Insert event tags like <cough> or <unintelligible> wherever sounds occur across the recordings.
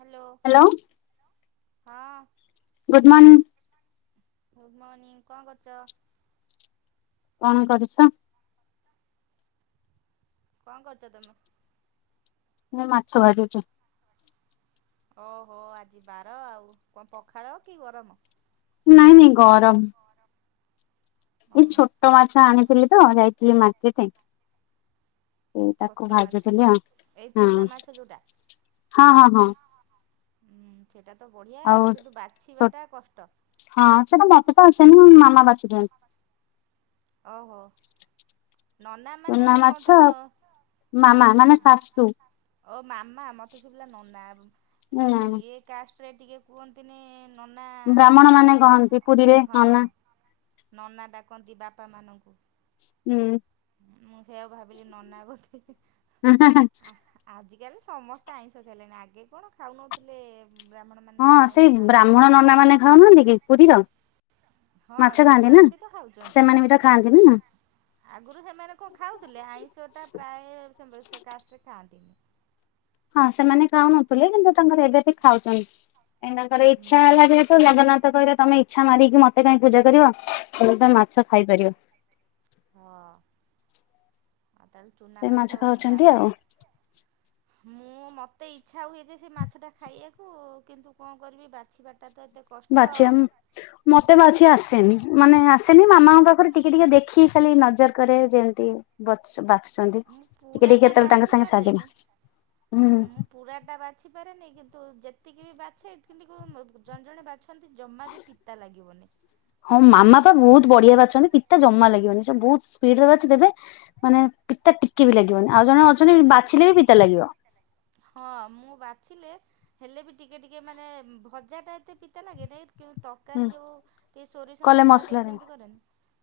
Hello. Hello. ହଁ। Good morning. Good morning କଣ କରୁଚ? କଣ କରୁଛ? କଣ କରୁଚ ତମେ? ମୁଁ ମାଛ ଭାଜୁଛି। ଓହୋ ଆଜି ବାର ଆଉ କଣ ପଖାଳ କି ଗରମ? ନାଇଁ, ନାଇଁ ଗରମ। ଗରମ। ମୁଁ ଛୋଟ ମାଛ ଆଣିଥିଲି ତ ଯାଇଥିଲି ମାର୍କେଟେ। ସେ ଛୋଟ ତାକୁ ମାଛ ଭାଜୁ ଥିଲି ଆ ଏଇ ହଁ, ଚୁନା ମାଛ ଯୋଉଟା ହଁ ହଁ ହଁ। ହୁଁ ସେଇଟା ତ ବଢ଼ିଆ ଆଉ କିନ୍ତୁ ଛୋ ବାଛିବାଟା କଷ୍ଟ। ହଁ ସେଟା ମତେ ତ ଆସେନି ମୋ ମାମା ବାଛି ଦିଅନ୍ତି। ଓହୋ, ନନା ମାନେ ଚୁନା କଣ ମାଛ ତମ ମାମା ମାନେ ଶାଶୁ। ଓ ମାମା ମୋତେ ଶୁଭିଲା ନନା ବମ୍ ଯୋଉ ହୁଁ ଇଏ କାଷ୍ଟରେ ଟିକେ କୁହନ୍ତିନି ନାନା ବ୍ରାହ୍ମଣ ମାନେ ହ କହନ୍ତି ପୁରୀରେ ହଁ, ନନା ହଁ। ନନା ଡାକନ୍ତି ବାପା ମାନଙ୍କୁ। ଉଁ। ହୁଁ ମୁଁ ସେଇଆ ଭାବିଲି ନନା ବୋଧେ, ଆଃ ହା ଆଜିକାଲି ସମସ୍ତେ ଆଇଁଷ ଖାଇଲେଣି ଆଗେ କଣ ଖାଉନଥିଲେ ବ୍ରାହ୍ମଣ ମାନେ ଯାହା ହଁ ହେଲେ ସେଇ ଆଇଁଷ ବ୍ରାହ୍ମଣ ଖାଉନଥିଲେ। ନନା ମାନେ ଖାଉନାହାନ୍ତି କି ପୁରୀର ହଁ ମାଛ ଖାଆନ୍ତି ନା ସେମାନେ ବି ତ ଖାଉଛନ୍ତି। ସେମାନେ ବି ତ ଖାଆନ୍ତିନି ନା। ଆଗରୁ ସେମାନେ କଣ ଖାଉଥିଲେ ଆଇଁଷଟା ପ୍ରାୟ <unintelligible> କାଷ୍ଟରେ ଖାଆନ୍ତିନି। ହଁ ସେମାନେ ଖାଉନଥିଲେ କିନ୍ତୁ ତାଙ୍କର ଏବେ ବି ଖାଉଛନ୍ତି ଏଇନେ ଲତାଙ୍କର ଇଚ୍ଛା ହୁଁ। ହେଲା ଯେ <unintelligible> ତ ଜଗନ୍ନାଥ କହିଲେ ତମେ ଇଚ୍ଛା ମାରିକି ମତେ କାଇଁ ପୂଜା କରିବ ତେଣୁ, ତମେ ମାଛ ଖାଇପାରିବ। ହଁ, ଆ ତାହେଲେ ଚୁନା ସେ ମାଛ ବା ଖାଉଛନ୍ତି ଆଉ ମୁଁ ମତେ ଇଚ୍ଛା ହୁଏ ଯେ ସେ ମାଛ ଟା ଖାଇବାକୁ କିନ୍ତୁ କଣ କରିବି ବାଛିବା ବାଛିବା ମତେ ବାଛି ଆସେନି ମାନେ ଆସେନି ମାମାଙ୍କ ପାଖରେ ଟିକେ ଟିକେ ଦେଖି ଖାଲି ନଜର କରେ ଯେମିତି ବଛ ବାଛୁଛନ୍ତି ମୁଁ ଟିକେ ଟିକେ ପୁରାଟା କେତେବେଳେ ତାଙ୍କ ବାଛି ସାଙ୍ଗେ ସାହାଯ୍ୟ ପାରେନି ହୁଁ ମୁଁ ପୁରାଟା ବା ବାଛିପାରେନି କିନ୍ତୁ ଯେତିକି ବି ବାଛେ କିନ୍ତୁ ଜଣେ ଜଣେ ବାଛଛନ୍ତି ଜମା ବି ପିତା ଲାଗିବନି। ହଁ ମାମା ତ ବହୁତ ବଢ଼ିଆ ବାଛନ୍ତି ପିତା ଜମା ଲାଗିବନି ସ ବହୁତ ସ୍ପିଡ ରେ ବାଛି ଦେବେ। ମାନେ ପିତା ଟିକେ ବି ଲାଗିବନି ଆଉ ଜଣେ ଅଛନ୍ତି ବାଛିଲେ ବି ପିତା ଲାଗିବ। ହଁ ମୁଁ ବାଛିଲେ ହେଲେ ବି ଟିକେ ଟିକେ ମାନେ ଭଜା ଟା ଏତେ ପିତା ଲାଗେନାହିଁ କିନ୍ତୁ ହୁଁ ତରକାରୀ ଯେଉଁ ଟିକେ ସୋରିଷ କଲେ ମସଲା ଦେଇକି ମସଲାରେ ଯେମିତି କରେନି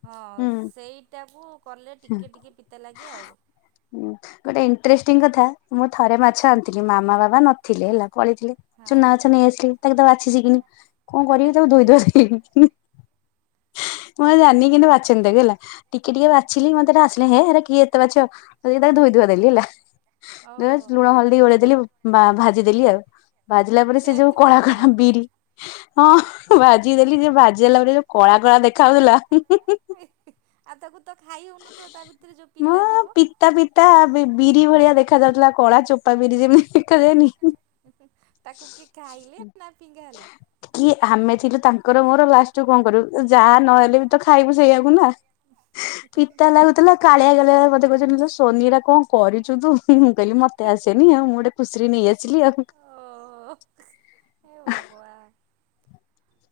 ହଁ ସେଇଟାକୁ କଲେ ହୁଁ ଟିକିଏ ଟିକିଏ ପିତା ଲାଗେ ଆଉ। ହୁଁ ଗୋଟେ ହଁ ଇଣ୍ଟରେଷ୍ଟିଂ କଥା। ମୁଁ ଥରେ ମାଛ ହଁ। ଆଣିଥିଲି ମାମା ବାବା ନଥିଲେ ହଉ ହେଲା ପଲେଇଥିଲେ ହଉ। ଚୁନା ମାଛ ନେଇ ଆସିଲି। ତାକୁ ତା ବାଛିଛି କିିନି କଣ କରିବି ତାକୁ ଧୋଇ ଧୋଇ <unintelligible> ମୁଁ ଆଉ ଜାନିନି କିନ୍ତି ବାଛନ୍ତି ତାକୁ ହେଲା ଟିକେ ଟିକେ ବାଛି ମତେ ଏଇଟା ଆସେନି ହେଁ ହେରେ କିଏ ଏତେ ବାଛିବ କାହିକି ତାକୁ ଧୋଇ ଧୁଆ ଦେଲି ହେଲା। ଲୁଣ, ହଳଦୀ ଗୋଳେଇଦେଲି ବା ଭା ଭାଜିଦେଲି ଆଉ ଭାଜିଲା ପରେ ସେ ଯୋଉ ସେମିତି କଳା ଭାଜିଦେଲ କଳା ବିରି ହଁ ଭାଜି ଦେଲି ଯେ ଭାଜି ଦେଲା ପରେ ଯୋଉ କଳା କଳା ଦେଖ ଯାଉଥିଲା। ଆଉ ତାକୁ ତ ଖାଇ ହଉନଥିବ ତା ଭିତରେ ଯୋଉ ମ ପିତା ଥିବ। ପିତା ପିତା ବିରି ଭଳିଆ ଦେଖା ଯାଉଥିଲା କଳା ଚୋପା ବିରି ଯେମିତି ଦେଖାଯାଏନି। ତାକୁ କିଏ ଖାଇଲେ ନା ପିଙ୍ଗା ହେଲା? କିଏ ଆମେ ଥିଲୁ ତାଙ୍କର ମୋର ଲାଷ୍ଟୁକୁ କଣ କରିବୁ ଯାହା ନହେଲେ ବି ତ ଖାଇବୁ ସେଇଆକୁ ନା। ପିତା ଲାଗୁଥିଲା। କାଳିଆ କାଳିଆ ମତେ କହୁଛନ୍ତି ସୋନି ଏରା କଣ କରିଛୁ ତୁ ମୁଁ କହିଲି ମତେ ଆସେନି ଆଉ ମୁଁ ଖୁସିରେ ନେଇ ଆସିଲି ଆଉ। ଓ ହେ ଭଗବାନ।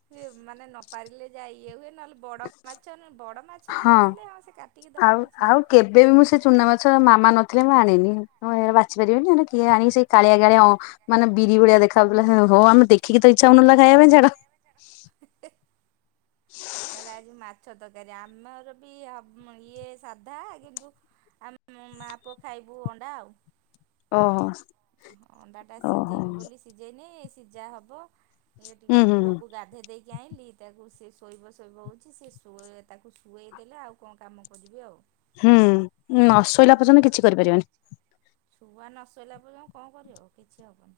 ହୁଏ ମାନେ ନପାରିଲେ ଯା ଇଏ ହୁଏ ନହେଲେ ବଡ ମାଛ ବଡ ମାଛ ନେଇ ଆସିଲେ ହଁ ସେ କାଟିକି ଦବ କିଛି ନାହିଁ। ଏବେ ବି ମୁଁ ସେ ଚୁନା ମାଛ ମାମା ନଥିଲେ ମୁଁ ଆଣିନି ମୁଁ ବାଛିପାରିବିନି କିଏ ଆଣ ସେ। କାଳିଆ କାଳିଆ ମାନେ ବିରି ଭଳିଆ ଦେଖାାଉଥିଲା ହଉ ଆମେ ଦେଖିକି ତ ଇଚ୍ଛା ହଉନଥିଲା ଖାଇବା ପାଇଁଛାଡ। ତାହେଲେ ଆଜି ମାଛ। ଛତକାରୀ ଆମର ବି ଇଏ ସାଧା କିନ୍ତୁ ଆମ ମାଆ ପୁଅ ଖାଇବୁ ଅଣ୍ଡା ଆଉ। ଓ ଅଣ୍ଡା ଟା ସିଝେଇବି ବୋଲି ସିଝେଇନି ସିଝା ହବ ଇଏ ହୁଁ ଟିକେ ହୁଁ ପୁଅକୁ ଗାଧୋଇ ଦେଇକି ଆଣିଲି ତାକୁ ସେ ଶୋଇବ ଶୋଇବ ହେଉଛି ସେ ଶୋଇ ତାକୁ ଶୁଆଇଦେଲେ ଆଉ କଣ କାମ କରିବି ଆଉ। ହୁଁ ନ ଶୋଇଲା ପର୍ଯ୍ୟନ୍ତ କିଛି କରିପାରିବନି। ଛୁଆ ନ ଶୋଇଲା ପର୍ଯ୍ୟନ୍ତ କଣ କରିବ କିଛି ହେବନି।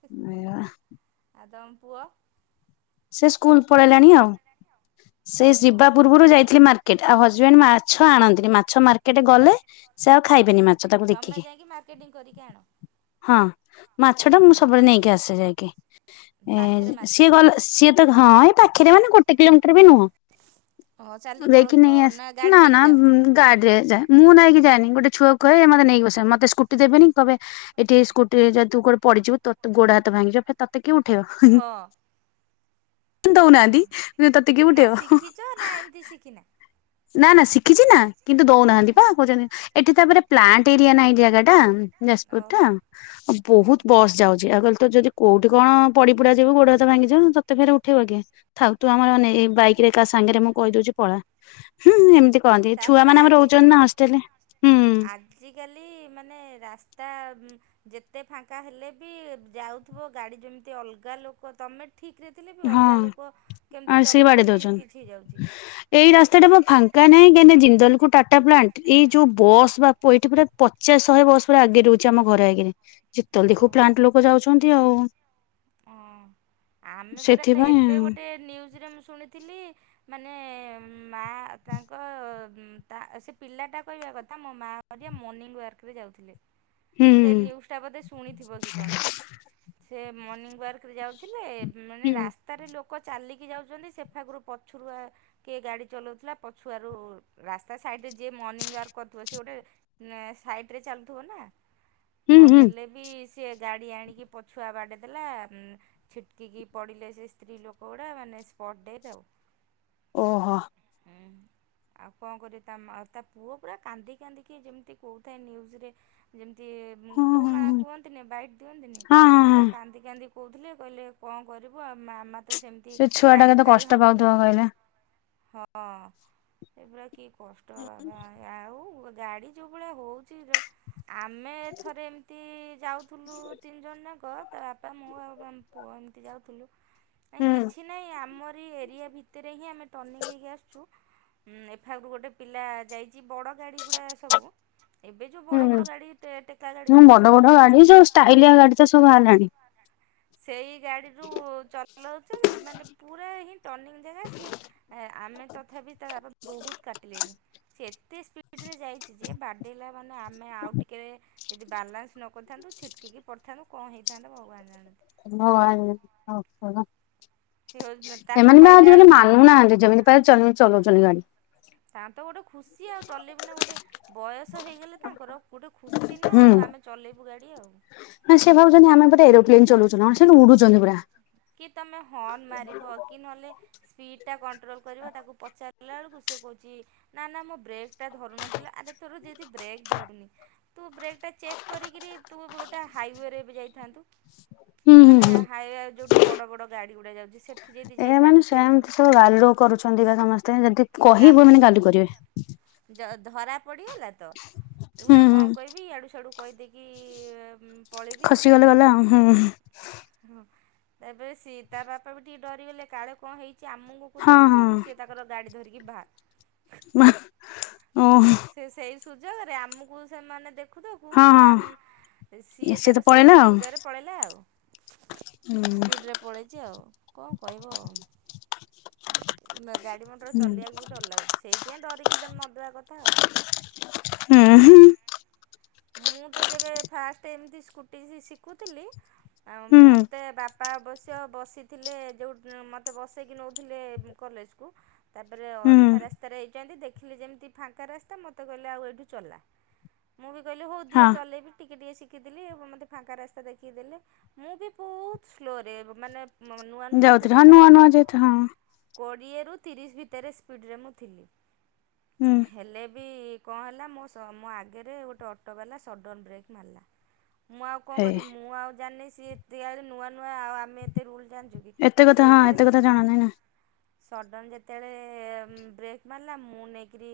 ଆ ଆ ତମ ପୁଅ? ସେ ସ୍କୁଲ ପଳେଇଲାଣି ଆଉ ସେ ଓହୋ। ଯିବା ପୂର୍ବରୁ ଯାଇଥିଲି ମା ଆଉ ହଜବେଣ୍ଡ ମାଛ ଆଣନ୍ତିନି ମାଛ ମାର୍କେଟ ଗଲେ ସେ ଆଉ ଖାଇବେନି ମାଛ। ତାକୁ ତମେ ଦେଖିକି ଯାଇକି ମାର୍କେଟିଂ କରିକି ଆଣ। ହଁ ମାଛ ଟା ମୁଁ ସବୁବେଳେ ନେଇକି ଆସେ ଆସେ। ପାଖରେ ମାର୍କେଟ ସିଏ ଗଲେ ସିଏ ତ ହଁ ଏଇ ପାଖରେ ମାନେ ଗୋଟେ କିଲୋମିଟର ବି ନୁହଁ। ହଁ ଚାଲିକି ଦେକି ପଳଉଥିବ ନେଇ ଆ ଗାଡ଼ି ନା ନେଇକି ନା ଯାଅ ଗାଡ଼ି ଯାଏ ମୁଁ ନେଇକି ଯାଏନି ଗୋଟେ ଛୁଆ କୁ କହେ ମତେ ନେଇକି ବସ ମତେ ସ୍କୁଟି ଦେବେନି କହେ ଏଠି ସ୍କୁଟିରେ କୋଡେ ପଡିଯିବୁ ତୋ ଗୋଡ ହାତ ଭାଙ୍ଗିଯିବ ତତେ କିଏ ଉଠେଇବ। ହଁ। ଦଉ ହଁ ନାହାଁନ୍ତି ତତେ କିଏ ଉଠେଇବ। ତି ଶିକିନା। ନା ନା ଶିଖିଛି ନା କିନ୍ତୁ ଦଉ ନାହାଁନ୍ତି ହୁଁ। ପା କହୁଛନ୍ତି ଏଠି ତାପରେ ପ୍ଲାଣ୍ଟ ଏରିଆ ନା ଏଇ ଜାଗା ଟା ଯାଜପୁର ଓହୋ ଟା। ବହୁତ୍ ବସ୍ ଯାଉଛି ଆଉ କହିଲି ତୁ ଯଦି କୋଉଠି କଣ ପଡି ପୁଡା ଯିବୁ ଗୋଡହାତ ଭାଙ୍ଗିିଜିବ ତ ତତେ ଫେରେ ଉଠେଇିବ କିଏ ଥାଉ ତୁ ଆମର ଓ ନେ ଏ ବାଇକିରେ କାହା ସାଙ୍ଗେରେ ମୁଁ କହିଦଉଛି ପଳା। ହୁଁ ହୁଁ ଏମିତି କହନ୍ତି ଛୁଆ ତାପରେ ମାନ ଆମର ରହୁଛନ୍ତି ନା ଆଜିକାଲି ହଷ୍ଟେଲରେ ହୁଁ। ଆଜିକାଲି ମାନେ ରାସ୍ତା ଉଁ। ଯେତେ ଫାଙ୍କା ହେଲେ ବି ଯାଉଥିବ ଗାଡି ଯେମିତି ଅଲଗା ଲୋକ ତମେ ଠିକ୍ ରେ ଥିଲେ ବି ଅଲଗା ହଁ ଲୋକ କେମିତି ଆଉ ସିଏ ବାଡେଇ ଚଲଉଛନ୍ତି ଦଉଛନ୍ତି କିଛି ହେଇଯାଉଛି। ଏଇ ରାସ୍ତା ଟା ପା ଫାଙ୍କା ନାହିଁ କାହିଁକିନା ଜିନ୍ଦଲକୁ ଟାଟା ପ୍ଲାଣ୍ଟ ଏଇ ଯୋଉ ବସ୍ ବାପ ଏଠି ପୁରା ପଚାଶ ଶହେ ବସ୍ ପୁରା ଆଗେରେ ରହୁଛି ଆମ ଘରେ ଆଗରେ ଯେତବେଳେ ଦେଖିବୁ ପ୍ଲାଣ୍ଟ ଲୋକ ଯାଉଛନ୍ତି। ତି ଆଉ। ଅଁ ଆମେ ପରା ସେଥିପାଇଁ ଏବେ ଗୋଟେ ନ୍ୟୁଜ୍ ରେ ମୁଁ ଶୁଣିଥିଲି ମାନେ ମା ତାଙ୍କ ଉଁ ତା ସେ ପିଲାଟା କହିବା କଥା ମୋ ମା ହରିଆ ମନିଙ୍ଗ୍ ୱାର୍କରେ ଯାଉଥିଲେ ହୁଁ ସେ ନ୍ୟୁଜ୍ ଟା ବୋଧେ ଶୁଣିଥିବ କି କଣ? ସେ ମର୍ଣ୍ଣିଂ ୱାର୍କରେ ଯାଉଥିଲେ ମାନେ ହୁଁ। ରାସ୍ ତାରେ ଲୋକ ଚାଲିକି ଯାଉଛନ୍ତି ସେଫାଖରୁ ପଛୁରୁଆ କିଏ ଗାଡି ଚଲଉଥିଲା ପଛୁଆରୁ ରାସ୍ତା ସାଇଡରେ ଯିଏ ମର୍ଣ୍ଣିଂ ୱାର୍କ କରୁଥିବ ସିଏ ଗୋଟେ ନା ସାଇଟ୍ ରେ ଚାଲୁଥିବ ନା? ହୁଁ ପ ହୁଁ ହେଲେ ବି ସିଏ ଗାଡ଼ି ଆଣିକି ପଛୁଆ ବାଡ଼େଇ ଦେଲା ଉଁ ଛିଟ୍ କିକି ପଡ଼ିଲେ ସେ ସ୍ତ୍ରୀ ଲୋକ ଗୁଡ଼ା ମାନେ ସ୍ପଟ୍ ଡେଥ୍ ଆଉ। ଓହୋ। ଉଁ ହୁଁ। ଆଉ କଣ କରିବ ତା ମା ତା ପୁଅ ପୁରା କାନ୍ଦି କାନ୍ଦିକି ଯେମିତି କହୁଥାଏ ନ୍ୟୁଜ୍ ରେ। ଯେମିତି ଉଁ ହଁ ହଁ କୁଣା ହଁ କୁହନ୍ତିନି ବାଇଟ୍ ଦିଅନ୍ତିନି ହଁ ହଁ ପୁରା ହଁ କାନ୍ଦି କାନ୍ଦି କହୁଥିଲେ କହିଲେ କଣ କରିବୁ ଆଉ ମା ମା ତ ତ ସେମତି ସେ ଛୁଆ ଟା ଗାଡି କେତେ ଫାଡି କଷ୍ଟ ହଁଞ୍ଚ ନ କଷ୍ଟ ପାଉଥିବ କହିଲେ। ହଁ ସେଗୁରା କି କଷ୍ଟ ବାବା ଆ ଆଉ ଗାଡି ଯୋଉ ଭଳିଆ ହଉଛି ଯ ଆମେ ଥରେ ଏମତି ଯାଉଥୁଲୁ ତିନି ଜଣ ଯାକ। ତା ବାପା ମୁଁ ଆଉ ଆମ ପୁଅ ଏମିତି ଯାଉଥିଲୁ ନାଇଁ ହୁଁ କିଛି ନାହିଁ ଆମର ଏରିଆ ଭିତରେ ହିଁ ଆମେ ଟନିଙ୍ଗ୍ ହେଇକି ଆସୁଛୁ ହୁଁ ଏଫାଗୁ ଗୋଟେ ପିଲା ଯାଇଛି ବଡ଼ ଗାଡ଼ି ଗୁଡ଼ା ସବୁ ଏବେ ଯୋଉ ବଡ ହୁଁ ବଡ ଗାଡି ଟେ ଟେକା ଗାଡି ହଁ ସବୁ ବଡ ବଡ ଗାଡି ଚଲଉଛନ୍ତି। ସବୁ ଷ୍ଟାଇଲିଆ ଗାଡି ତ ସବୁ ଭାରିଲାଣି। <unintelligible> ସେଇ ଗାଡିରୁୁ ଚଲଉଛନ୍ତି ମାନେ ପୁରା ହିଁ ଟନିଙ୍ଗ୍ ଜାଗା ସିଏ ଆ ଆମେ ତଥାବି ତା ବାପ ବହୁତ୍ କାଟିଲେଣି। ସେ ଏତେ ସ୍ପିଡ୍ ରେ ଯାଇଛି ଯେ ବାଡେଇଲା ମାନେ ଆମେ ଆଉ ଟିକେ ଯଦି ବାଲାନ୍ସ୍ ନ କରିଥାନ୍ତୁ ଛିଟକିକି ପଡ଼ିଥାନ୍ତୁ କଣ ହେଇଥାନ୍ତା ଭଗବାନ ଜାଣନ୍ତି। ଭଗବାନ <unintelligible> ସେ ତାକୁ ଏମାନେ ବି ଆଉ କହିଲା ଆଜି କାଲି ବେଳକୁ ମାନୁ ନାହାଁନ୍ତି ଯେମିତି ପାରି ଚ ଚଲଉଛନ୍ତି ଗାଡି। ତାଙ୍କ ତ ଗୋଟେ ଖୁସି ଆଉ ଚଲେଇବୁ ନା ଗୋଟେ ବୟସ ହେଇଗଲେ ତାଙ୍କର ଗୋଟେ ଖୁସି ନା ଆଉ ଆମେ ଚଲେଇବୁ ଗାଡ଼ି ଆଉ। ନା ସେ ଭାବୁଛନ୍ତି ଆମେ ଗୋଟେ ଏରୋପ୍ଲେନ୍ ଚଲୁଛନ୍ତି ହଁ ସେ ତ ଉଡୁଛନ୍ତି ପୁରା। କି ତମେ ହଂର୍ଣ୍ଣ ମାରିବ କି ନହେଲେ ସ୍ପିଡ଼୍ ଟା କଣ୍ଟ୍ରୋଲ୍ କରିବ ତାକୁ ପଚାର ଗଲା ବେଳକୁ ସେ କହୁଛି ନା ନା ମୋ ବ୍ରେକ୍ ଟା ଧରୁନଥିଲା ଆରେ ତୋର ଯତି ବ୍ରେକ୍ ଧରୁନି ତୁ ବ୍ରେକ୍ ଟା ଚେକ୍ କରିକିରି ତୁ ବୁ ଗୋଟେ ହାଇୱେରେ ଏବେ ଯାଇଥାନ୍ତୁ। ହୁଁ ହୁଁ ମାନେ ହୁଁ ହାଇୱେ ଯୋଉଠି ବଡ ବଡ ଗାଡି ଗୁଡା ଯାଉଛି ସେ ଏ ମାନେ ସେମିତି ସବୁ ଗାଲୁ କରୁଛନ୍ତି ବା ସମସ୍ତେ ଯଦି କହିବୁ ଏମାନେ ଗାଲୁ କରିବେ। ଧରା ପଡିଗଲା ତ ହୁଁ ଏଗୁଡା ହୁଁ କଣ କହିବି ଇଆଡୁ ସିଆଡୁ କହିଦେଇକି ପଳେଇବି ଆଉ କହିଦେଲେ ଗଲା ହୁଁ ହୁଁ। ହଁ ତାପରେ ସିଏ ତା ବାପା ବି ଟିକେ ଡରିଗଲେ କାଳେ କଣ ହେଇଛି ଆମକୁ ପୁଅକୁ ହଁ ଦେଖୁ ଦେଖୁ ସିଏ ତାଙ୍କର ଗାଡି ଧରିକି ଭାଗ। ମା ଓ। ସେ ସେଇ ସୁଯୋଗରେ ଆମକୁ ସେମାନେ ଦେଖ ହଁ ଦେଖୁଦେଖୁ ହଁ ଆମ ସିଏ ତ ତାର ସେଇ ପଳେଇଲା ଆଉ ସୁଯୋଗରେ ପଳେଇଲା ଆଉ ହୁଁ ସ୍ପିଡ଼ରେ ପଳେଇଛି ଆଉ କଣ କହିବ ଆଉ ଗାଡି ମଟର ହୁଁ ଚଲେଇବାକୁ ବି ଡର ଲାଗୁଛି ସେଇଥିପାଇଁ ଡରିକି ନଦବା କଥା ଆଉ ହୁଁ ହୁଁ। ମୁଁ ତ ଯେବେ ଫାଷ୍ଟ ଏମିତି ସ୍କୁଟି ଶିଖୁଥିଲି ଆଉ ହୁଁ ମୋତେ ବାପା ଅବଶ୍ୟ ବସିଥିଲେ ଯେଉଁ ମୋତେ ବସେଇକି ନଉଥିଲେ। କଲେଜକୁ। ତାପରେ ହୁଁ ଅଧା ରାସ୍ତାରେ ହେଇଛନ୍ତି ଦେଖିଲି ଯେମିତି ଫାଙ୍କା ରାସ୍ତା ମୋତେ କହିଲେ ଆଉ ଏଇଠୁ ଚଲା। ମୁଁ ବି କହିଲି ହଉ ଦିଅ ହଁ ଚଲେଇବି ଟିକେ ଟିକେ ଶିଖ ଦେଖିଦେଲି ଏବଂ ମୋତେ ଫାଙ୍କା ରାସ୍ତା ଦେଖି ଦେଲେ ମୁଁ ବି ବହୁତ ସ୍ଲୋରେ ମାନେ ନୂଆଙ୍କୁ ଯାଉଥିଲି ଶିଖୁଥିଲି ହଁ ନା। ନୂଆ ନୂଆ ଯେହେତୁ ହଁ କୋଡ଼ିଏରୁ ତିରିଶ ଭିତରେ ସ୍ପିଡ଼ରେ ମୁଁ ଥିଲି ହୁଁ ହେଲେ ବି କଣ ହେଲା ମୋ ସହ ମୋ ଆଗରେ ଗୋଟେ ଅଟୋବାଲା ସଡ଼ନ ବ୍ରେକ୍ ମାରିଲା। ମୁଁ ଆଉ କଣ ହେଇ କରିବି ମୁଁ ଆଉ ଜାଣିନି ସିଏ ଏତେଳେ ନୂଆ ନୂଆ ଆଉ ଆମେ ଏତେ ରୁଲ ଜାଣିଛୁ କି? ଏତେ କଥା ହଁ ଏତେ କଥା ଜଣା ନାଇ ନା। ସଡ଼ନ ଯେତେବେଳେ ବ୍ରେକ୍ ମାରିଲା ମୁଁ ନେଇକରି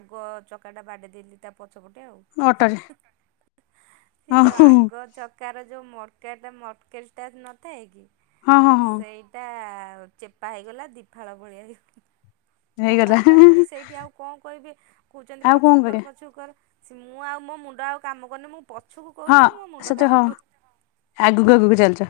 ଆଗ ଚକାଟା ବାଡେଇଦେଲି। ତା ପଛପଟେ ଆଉ ଅଟୋରେ ହଁ ହିଁ ସେ ହଁ ଯୋଉ ହଁ ଆଗ ଚ ଚକାର ଯୋଉ ମଡଗାଡ ମଡକେଲ ଟା ନଥାଏ କି? ହଁ ହଁ ହଁ। ଏଇଟା ଚେପା ହେଇଗଲା ଦିପାଳ ଭଳିଆ ହେଇଗଲା। ମୋ ହେଇଗଲା ବାପା ପୁଣି ସେଇଠି ଆଉ କଣ କହିବେ କହୁଛନ୍ତି ଆଉ କଣ ପଛୁକୁ କର କରିବା ପଛୁକୁ କର। ମୁଁ ଆଉ ମୋ ମୁଣ୍ଡ ଆଉ କାମ କରୁନି ମୁଁ ପ ପଛୁକୁ ହଁ କହୁଛନ୍ତି ମୋ ମୁଣ୍ଡ ସେତ କାମ ହଁ କରୁନି ଆଗକୁ ଆଗକୁ ଚାଲିଛ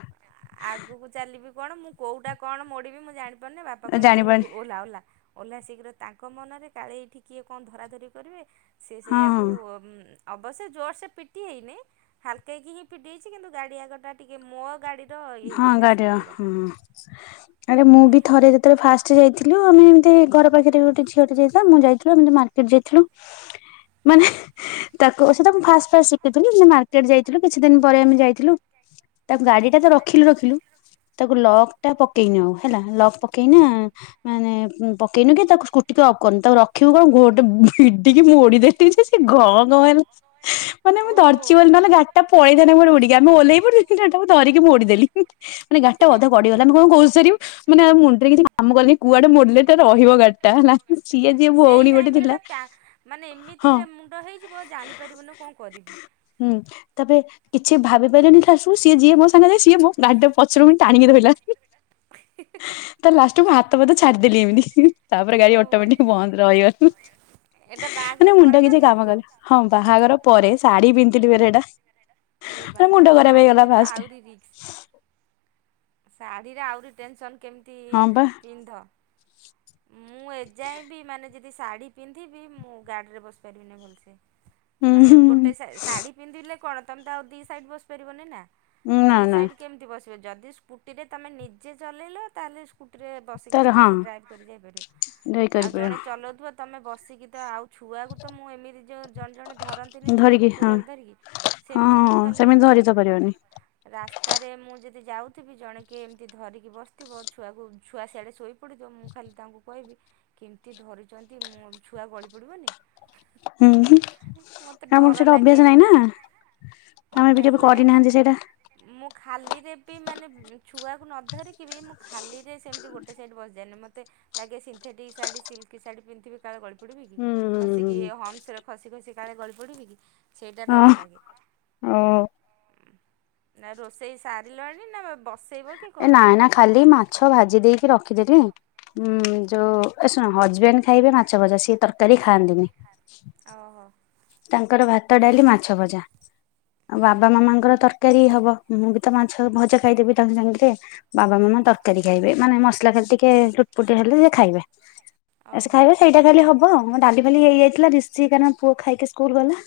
ଆଗକୁ ଚାଲିବି କଣ ମୁଁ କୋଉଟା କଣ ମୋଡ଼ିବି ମୁ ଜାଣିପାରୁନି ବାପା କହିଲେ ଉଠୁ ଜାଣିପାରୁନି ଓହ୍ଲା ଓହ୍ଲା। ଓହ୍ଲା ଶୀଘ୍ର ତାଙ୍କ ମନରେ କାଳେ ଏଇଠି କିଏ କଣ ଧରାଧରି କରିବେ ସେ ହଁ ହଁ ସେଇଆକୁ ଅବଶ୍ୟ ଜୋର ସେ ପିଟି ହେଇନି ହାଲକାକି ହିଁ ପିଟି ହେଛି କିନ୍ତୁ ଗାଡ଼ି ଆଗଟା ଟିକେ ମୋ ଗାଡ଼ି ର ଇଏ ହଁ ହେଇଥିଲା ଗାଡିର ସ୍କୁଟିର। ହଁ। ଆରେ ମୁଁ ବି ଥରେ ଯେତେବେଳେ ଫାଷ୍ଟ ଯାଇଥିଲୁ ଆମେ ଏମିତି ଘର ପାଖରେ ବି ଗୋଟେ ଝି ଟେ ଯାଇ ମୁଁ ଯାଇଥିଲୁ ଏମ ମାର୍କେଟ ଯାଇଥିଲୁ? ମାନେ ତାକୁ ସେ ମୁଁ ଫାଷ୍ଟ ଫାଷ୍ଟ ଶିଖିଥିଲି ସେ ମାର୍କେଟ ଯାଇଥିଲୁ କିଛି ଦିନ ପରେ ଆମେ ଯାଇଥିଲୁ। ତା ଗାଡି ଟା ତ ରଖିଲୁ ରଖିଲୁ ତାକୁ ଲକଟା ପକେଇନି ଆଉ ହେଲା ଲକ୍ ପକେଇନା ମାନେ ପକେଇନ କି ତାକୁ ସ୍କୁ ଟିକେ ଆଉ କହ ତାକୁ ରଖିବୁ କଣ ଗୋ ଗୋଟେ ଭଡିକି ମୋଡିଦେଲିି ସେ ଗଁ ଗଁ ହେଲା। ମାନେ ମୁଁ ଓହୋ। ଧରିଛି ବୋଲି ନହେଲେ ଗାଡିଟା ପଳେଇ ଥାନ୍ତା ଉଡିକି ଆମ ଓହ୍ଲେଇ ପଡିଥିଲୁ ଗାଡ଼ିଟା ଧରିକି ମୋଡି ଦେଲି। ଦେଲି ମାନେ ଗାଡିଟା ଅଧା ଗଡିଗଲା ଆମେ କଣ ଘୋଷାରିବୁ ମାନେ ଆଉ ମୁଣ୍ଡରେ କିଛି କାମ କଲିନି କୁଆଡେ ମୋଡିଲେ ତ ରହିବ ଗାଡିଟା ହେଲା। ସିଏ ଯିଏ ସେଇ ଭଉଣୀ ଗୋଟେ ଟାଇମରେ ଥିଲା ବା ମାନେ ହଁ ଏମିତିରେ ମୁଣ୍ଡ ହେଇଯିବ ଜାଣିପାରିବୁ ନା କଣ କରିବି? ହୁଁ ତାପରେ କିଛି ଭାବି ପାରିଲିନି ଖାସବୁ ସିଏ ଯିଏ ମୋ ସାଙ୍ଗେ ଯାଇ ସିଏ ମୋ ଗାଡିର ପଛକୁ ଟାଣିକି ରହିଲା। ତା ଲାଷ୍ଟ ମୁଁ ହାତ ଫାତ ଛାଡିଦେଲି ଏମିତି ତାପରେ ଗାଡି ଓହୋ ଅଟୋମେଟିକ ବନ୍ଦ ରହିଗନ। ଏଇଟା ବାହାଘର ମାନେ ପରେ ମୁଣ୍ଡଟା ନା କିଛି କାମ ପୂର୍ବରୁ? କଲେ ହଁ ବାହାଘର ପରେ ଶାଢୀ ପିନ୍ଧିଥିଲିଏଟା ଏ ବାବା ସାଢ଼ିରେ ତ ଆରି ରିକ୍ସ ଶାଢ଼ୀରେ ଆହୁରି ଟେନସନ୍ କେମିତି ହଁ ବା ପିନ୍ଧ। ମୁଁ ଏଯାଏବି ମାନେ ଯଦି ଶାଢ଼ୀ ପିନ୍ଧିବି। ମୁଁ ଗାଡ଼ିରେ ବସିପାରିବିନି ଭଲସେ। ହୁଁ ମାନେ ଗୋଟେ ହୁଁ ଶାଢୀ ପିନ୍ଧିଲେ କଣ ତମେ ତ ଆଉ ଦି ସାଇଡ୍ ବସି ପାରିବନି ନା। ନା ଦି ନା ସାଇଡ କେମିତି ବସିବ ଯଦି ସ୍କୁଟି ରେ ତମେ ନିଜେ ଚଲେଇଲ ତାହେଲେ ସ୍କୁଟିରେ ବସିକି ତାର ତୁମେ ହଁ ଡ୍ରାଇଭ୍ କରି ଯାଇପାରିବ। ଧରି ଆଉ କରିପାରିବ ଜଣେ ଚଲଉଥିବ ତୁମେ ବସିକି ତ ଆଉ ଛୁଆକୁ ତ ମୁଁ ଏମିତି ଯେଁ ଜଣେ ଜଣେ ଧରନ୍ତିନି ଛୁଆକୁ ଧରିକି ହଁ କୋଳରେ ଧରିକି ହଁ ସେମିତି ମୁଁ ହଁ ଖାଲି ସେମିତି ଧରି ତ ପାରିବନି ରାସ୍ତାରେ ମୁଁ ଯଦି ଯାଉଥିବି ଜଣେ କିଏ ଏମିତି ଧରିକି ବସିଥିବ ଛୁଆକୁ ଛୁଆ ସିଆଡ଼େ ଶୋଇପଡ଼ିଥିବ। ମୁଁ ଖାଲି ତାଙ୍କୁ କହିବି କେମିତି ଧରିଛନ୍ତି ମୋ ଛୁଆ ଗଳି ପଡ଼ିବନି। ହୁଁ ମତେ ଆମର ଡର ସେଇଟା ଲାଗେ ଅଭ୍ୟାସ ନାହିଁ ଏମତି ନା ଆମେ ବି ଅଭ୍ୟାସ କେବେ କରିନାହାନ୍ତି ସେଇଟା। ଲାଗେ। ମୁଁ ଖାଲିରେ ବି ମାନେ ଛୁଆକୁ ନ ଧରିକି ବି ମୁଁ ଖାଲିରେ ସେମିତି ଗୋଟେ ସାଇଡ଼୍ ବସିଯାଏନି। ମତେ ମତେ ଲାଗେ ସିନ୍ଥେଟିକ ଶାଢୀ ସିଲ୍କ ଶଢୀ ପିନ୍ଧିବି କାଳେ ଗଳି ପଡିବି କି? ଖସିକି ଏ ହମସ ରେ ଖସି ଖସି କାଳେ ଗଳି ପଡିବିଔ କି ସେଇଟା ହଁ ଡର ଲାଗେ। ଓ ନା ରୋଷେଇ ସାରିଲାଣି ନା ବସେଇ ବସ ଏ ନାଇଁ ନା ଖାଲି ମାଛ ଭାଜି ଦେଇକି ରଖିଦେଲି। ଉଁ ଯୋଉ ଏ ଶୁଣ ହଜବେଣ୍ଡ ଖାଇବେ ମାଛ ଭଜା ସି ତରକାରୀ ଖାଆନ୍ତିନି। ଓହୋ। ତାଙ୍କର ଭାତ ଡାଲି ମାଛ ଭଜା ଆଉ ହୁଁ ବାବା ମାମାଙ୍କର ତରକାରୀ ହବ। ମୁଁ ବି ତ ମାଛ ଭଜା ଖାଇଦେବି ତାଙ୍କେ ସାଙ୍ଗରେ ବାବା ମାମା ତରକାରୀ ଖାଇବେ ମାନେ ମସଲା ଖାଲେ ଟିକେ ଚୁଟପୁଟି ହେଲେ ସେ ଖାଇବେ। ଆ ଓହୋ ଖାଇବା ସେଇଟା ଖାଲି ହବ ଆ ଡାଲି ଭାଲି ହେଇଯାଇଥିଲା ଦଶ କା ପୁଅ ଖାଇକି ସ୍କୁଲ ଗଲା।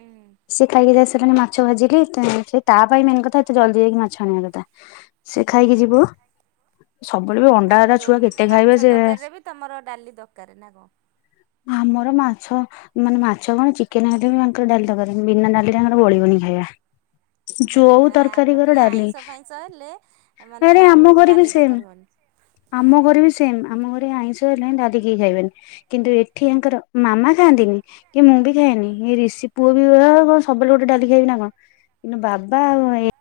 ଉଁ ସେଏ ଖାଇକି ଯ ଆସାରିଲାଣି ମାଛ ଭାଜିଲି ତ ସେ ତା ପାଇଁ ମେନ୍ କଥା ଏତେ ଜଲ୍ଦି ଯାଇକି ମାଛ ଆଣିବା କଥା ସେ ଖାଇକି ଯିବୁ। ଆାଇ ଆଉ ଯୋଉ ଛୁଆ କେତେ ଖାଇବେ ମାଛ ସେ ତରକାରୀରେ ବି ତମର ଡାଲି ଦରକାର ନା କଣ? ଆମର ମାଛ ମାନେ ମାଛ କଣ ଚିକେନ ହେଲେବି ଆଙ୍କର ଡାଲି ଦରକାର ବିନା ଡାଲିରେ ତାଙ୍କର ଗଳିବନି ଖାଇବା। ହୁଁ ହୁଁ ଯୋଉ ତରକାରୀ ଆମର କର ଟିକେ ଡାଲି ଆଇଁଷ ଫାଇଁଷ ହେଲେ ମାନେ ଆରେ ଆଉ ଆମ ଘରେବି ଡାଲି ସେମ। ଦରକାର ହୁଏନି। ଆମ ଘରେ ବି ସେମ ଆମ ଘରେ ଆଇଁଷ ହେଲେ ଡାଲି କେହି ଖାଇବେନି। କିନ୍ତୁ ଏଠି ଆଙ୍କର ମାମା ଖାଆନ୍ତିନି। କି ମୁଁ ବି ଖାଏନି ହୁଁ ଏଇ ଋଷି ପୁଅ ବି କଣ ସବୁବେଳେ ଗୋଟେ ଡାଲି ଖାଇବି ନା କଣ? ବାବା ହୁଁ। ଆଉ ଏ